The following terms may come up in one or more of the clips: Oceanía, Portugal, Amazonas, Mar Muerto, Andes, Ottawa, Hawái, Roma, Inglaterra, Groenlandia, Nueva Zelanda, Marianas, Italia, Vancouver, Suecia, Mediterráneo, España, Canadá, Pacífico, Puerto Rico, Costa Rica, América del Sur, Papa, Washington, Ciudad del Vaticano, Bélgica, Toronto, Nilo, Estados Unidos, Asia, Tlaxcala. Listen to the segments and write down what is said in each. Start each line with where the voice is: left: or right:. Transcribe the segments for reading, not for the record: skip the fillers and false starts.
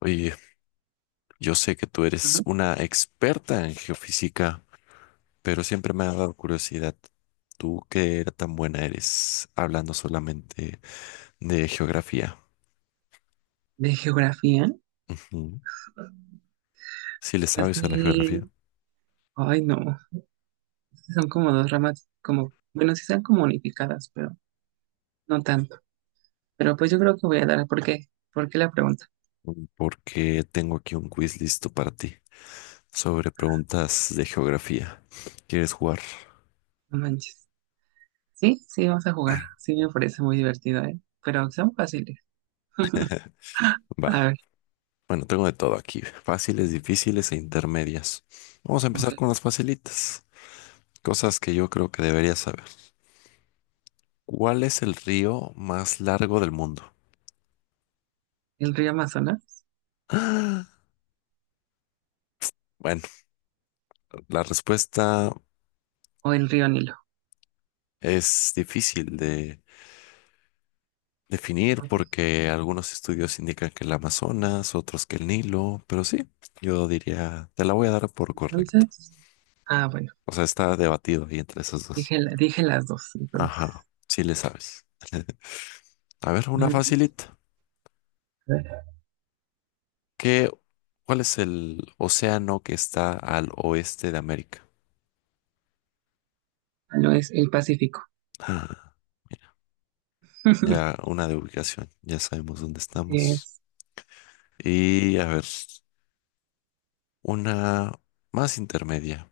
left: Oye, yo sé que tú eres
right: Ajá.
left: una experta en geofísica, pero siempre me ha dado curiosidad. ¿Tú qué era tan buena eres hablando solamente de geografía?
right: De geografía,
left: Ujú. Si le sabes a la geografía,
right: así, ay no, sí son como dos ramas, como, bueno, sí están como unificadas, pero no tanto. Pero pues yo creo que voy a dar, ¿por qué? ¿Por qué la pregunta?
left: porque tengo aquí un quiz listo para ti sobre preguntas de geografía. ¿Quieres jugar?
right: No manches. Sí, sí, vamos a jugar. Sí, me parece muy divertido, ¿eh? Pero son fáciles. A
left: Va.
right: ver,
left: Bueno, tengo de todo aquí, fáciles, difíciles e intermedias. Vamos a
right: ok.
left: empezar con las facilitas, cosas que yo creo que deberías saber. ¿Cuál es el río más largo del mundo?
right: ¿El río Amazonas
left: ¡Ah! Bueno, la respuesta
right: o el río Nilo?
left: es difícil de definir
right: Ok,
left: porque algunos estudios indican que el Amazonas, otros que el Nilo, pero sí, yo diría, te la voy a dar por correcto.
right: entonces, bueno,
left: O sea, está debatido ahí entre esos dos.
right: dije, dije las dos,
left: Ajá,
right: entonces.
left: sí le sabes. A ver, una
right: Ujú.
left: facilita.
right: A ver,
left: ¿Qué, ¿cuál es el océano que está al oeste de América?
right: no es el Pacífico.
left: Ah, mira, ya una de ubicación, ya sabemos dónde
right: Así
left: estamos.
right: es.
left: Y a ver, una más intermedia.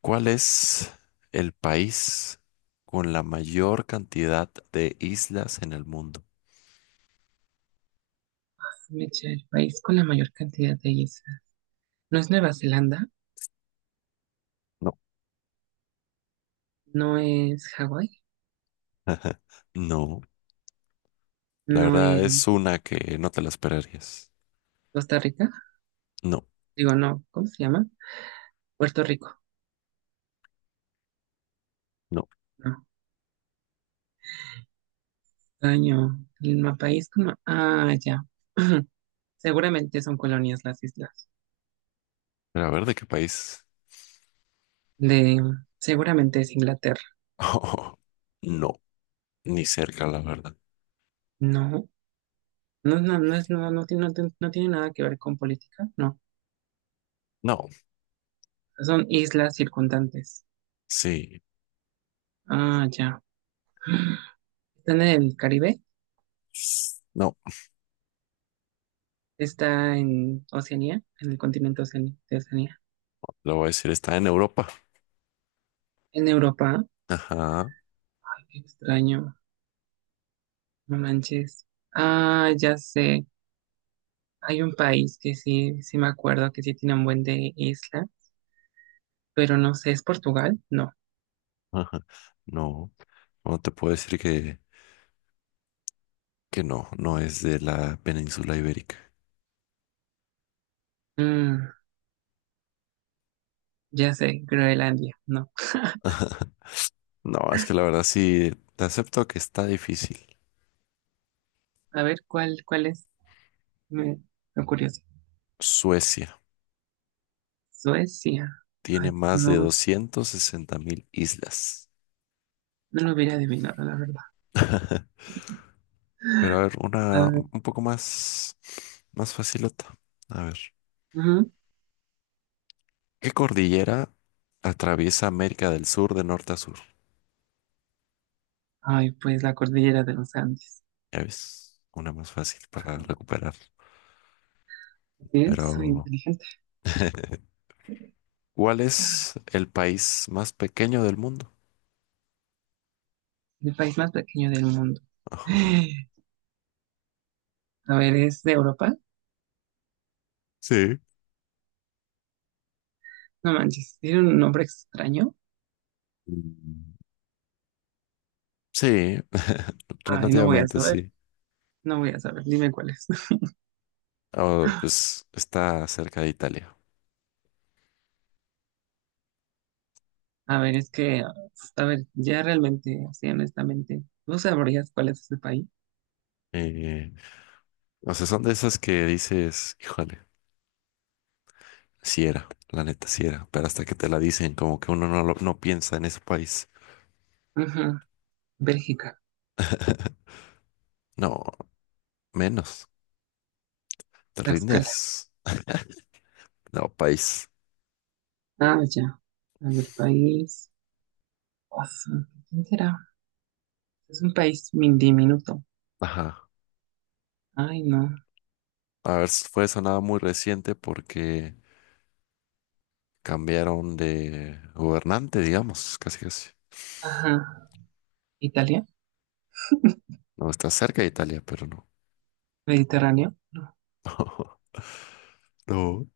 left: ¿Cuál es el país con la mayor cantidad de islas en el mundo?
right: Mecha, el país con la mayor cantidad de hielo. No es Nueva Zelanda,
left: No.
right: no es Hawái,
left: No, la
right: no
left: verdad es
right: es
left: una que no te la esperarías.
right: Costa Rica,
left: No,
right: digo, no, ¿cómo se llama? Puerto Rico,
left: no.
right: no, año, país como, ya, seguramente son colonias las islas,
left: Pero a ver, ¿de qué país?
right: de, seguramente es Inglaterra,
left: No, ni cerca, la verdad.
right: no, no, no, no es, no, no, no, tiene no tiene nada que ver con política, no,
left: No,
right: son islas circundantes,
left: sí.
right: ah, ya, están en el Caribe,
left: No,
right: está en Oceanía, en el continente de Oceanía,
left: lo voy a decir, está en Europa.
right: en Europa,
left: Ajá,
right: qué extraño. No manches. Ah, ya sé. Hay un país que sí, sí me acuerdo que sí tiene un buen de isla, pero no sé, ¿es Portugal? No.
left: ajá. No, no te puedo decir que no es de la península ibérica.
right: Mm, ya sé, Groenlandia, no.
left: No, es que la verdad sí, te acepto que está difícil.
right: A ver, ¿cuál es? Me, lo curioso.
left: Suecia
right: Suecia.
left: tiene
right: Ay,
left: más de
right: no,
left: 260.000 islas.
right: no lo hubiera adivinado, la verdad.
left: Pero a ver,
right: A
left: una
right: ver,
left: un poco más, más facilota. A ver,
right: ujú.
left: ¿qué cordillera atraviesa América del Sur de norte a sur?
right: Ay, pues la cordillera de los Andes.
left: Ya ves, una más fácil para recuperar.
right: Bien, soy
left: Pero,
right: inteligente.
left: ¿cuál es el país más pequeño del mundo?
right: El país más pequeño del mundo.
left: Ajá.
right: A ver, ¿es de Europa?
left: Sí.
right: No manches, tiene un nombre extraño.
left: Mm. Sí,
right: Ay, no voy a
left: relativamente
right: saber.
left: sí.
right: No voy a saber, dime cuáles.
left: Ah, pues está cerca de Italia.
right: A ver, es que, a ver, ya realmente, así honestamente, ¿no sabrías cuál es ese país?
left: Eh, o sea, son de esas que dices, híjole, si era, la neta, si era, pero hasta que te la dicen, como que uno no, lo- no piensa en ese país.
right: Ajá, Bélgica,
left: No, menos, te
right: Tlaxcala.
left: rindes. No, país.
right: Ah, ya. A ver, país. Oso, ¿quién será? Es un país diminuto.
left: Ajá.
right: Ay, no.
left: A ver, fue sonada muy reciente porque cambiaron de gobernante, digamos, casi casi.
right: Ajá. ¿Italia?
left: No, está cerca de Italia, pero no.
right: ¿Mediterráneo? No.
left: No.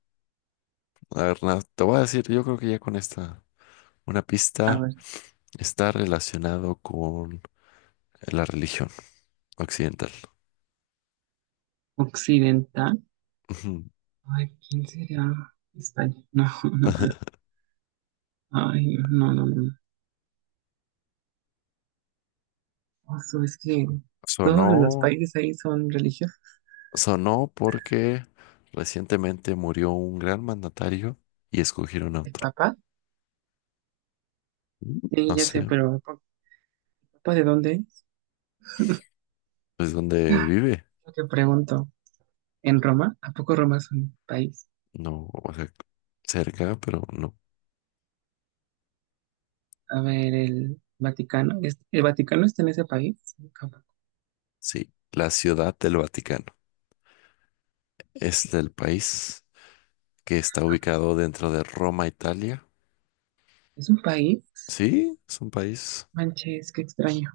left: A ver, nada, te voy a decir, yo creo que ya con esta. Una
right: A
left: pista
right: ver,
left: está relacionado con la religión occidental.
right: occidental.
left: Ujú.
right: Ay, ¿quién será? España. No, no creo. Ay, no, no, no. Oso, es que todos
left: Sonó,
right: los países ahí son religiosos.
left: sonó porque recientemente murió un gran mandatario y escogieron a
right: ¿El
left: otro.
right: Papa?
left: Mm.
right: Sí,
left: No
right: ya sé,
left: sé,
right: pero ¿a ¿papá de dónde es?
left: pues dónde vive.
right: Yo te pregunto, ¿en Roma? ¿A poco Roma es un país?
left: No, o sea, cerca, pero no.
right: A ver, el Vaticano, ¿el Vaticano está en ese país? Sí, cabrón.
left: Sí, la Ciudad del Vaticano. Es del país que está ubicado dentro de Roma, Italia.
right: ¿Es un país?
left: Sí, es un país,
right: Manches, qué extraño.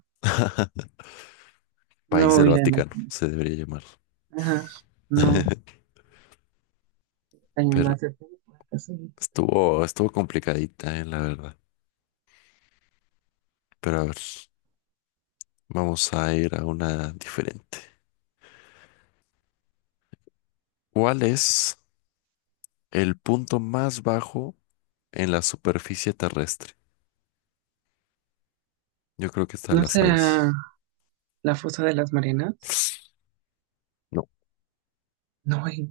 right: No
left: país
right: lo
left: del
right: hubiera
left: Vaticano,
right: imaginado.
left: se debería llamar.
right: Ajá, no, extraño, lo
left: Pero
right: acepté por acaso.
left: Estuvo complicadita, la verdad. Pero a ver, vamos a ir a una diferente. ¿Cuál es el punto más bajo en la superficie terrestre? Yo creo que esta
right: ¿No
left: la
right: será
left: sabes.
right: la fosa de las Marianas?
left: No,
right: No,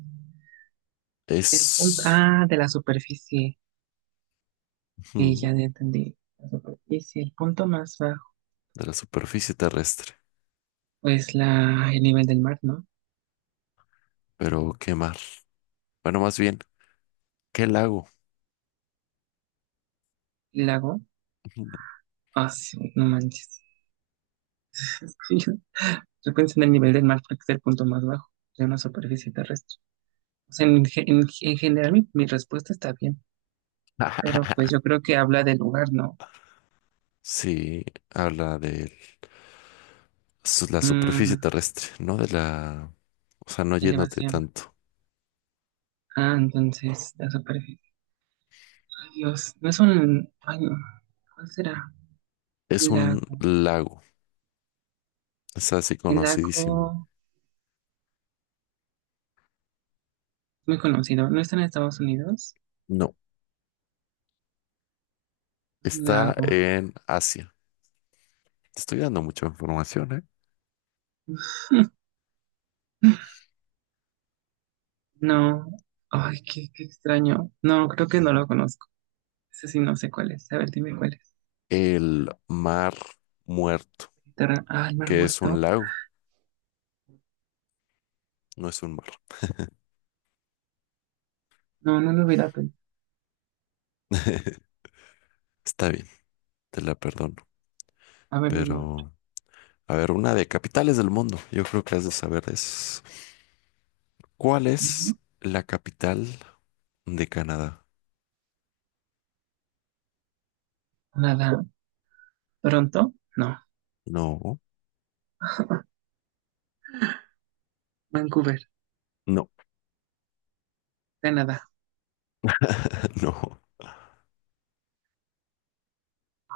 right: el punto,
left: es
right: de la superficie. Sí,
left: ujú,
right: ya entendí. La superficie, el punto más bajo
left: de la superficie terrestre.
right: es el nivel del mar, ¿no?
left: Pero qué mar. Bueno, más bien, ¿qué lago?
right: El lago.
left: Ujú.
right: Ah, sí, no manches. Es que yo pensé en el nivel del mar porque es el punto más bajo de una superficie terrestre. O sea, en general mi respuesta está bien, pero pues yo creo que habla del lugar, ¿no?
left: Sí, habla de la superficie
right: Mm,
left: terrestre, no de la, o sea, no yéndote
right: elevación.
left: tanto.
right: Ah, entonces la superficie. Ay, Dios, no es un... Ay, no. ¿Cuál será?
left: Es un
right: Lago.
left: lago. Es así
right: El
left: conocidísimo.
right: lago es muy conocido. ¿No está en Estados Unidos?
left: No,
right: Un
left: está
right: lago.
left: en Asia. Te estoy dando mucha información, ¿eh?
right: No. Ay, qué extraño. No, creo que no lo conozco. Ese sí no sé cuál es. A ver, dime cuál es.
left: El Mar Muerto,
right: Ah, el mar
left: que es
right: muerto.
left: un lago, no es un mar.
right: No, no lo hubiera pensado.
left: Está bien, te la perdono.
right: A ver, dime otro.
left: Pero, a ver, una de capitales del mundo. Yo creo que has de saber es. ¿Cuál es
right: No,
left: la capital de Canadá?
right: nada. ¿Toronto? No.
left: No,
right: Vancouver,
left: no,
right: Canadá.
left: no.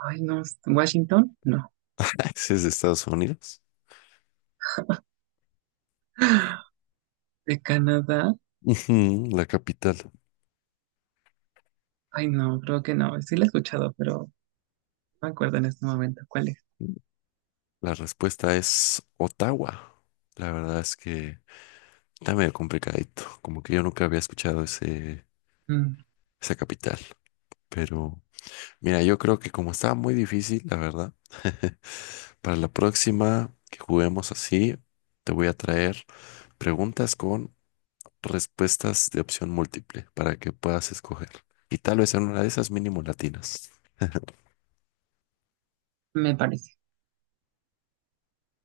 right: Ay, no. ¿Washington? No.
left: ¿Ese es de Estados Unidos?
right: ¿De Canadá?
left: Ujú, la capital.
right: Ay, no, creo que no. Sí lo he escuchado, pero no me acuerdo en este momento cuál es.
left: La respuesta es Ottawa. La verdad es que está medio complicadito, como que yo nunca había escuchado ese,
right: Mm,
left: esa capital. Pero mira, yo creo que como estaba muy difícil, la verdad, para la próxima que juguemos así, te voy a traer preguntas con respuestas de opción múltiple para que puedas escoger. Y tal vez en una de esas mínimo latinas.
right: me parece.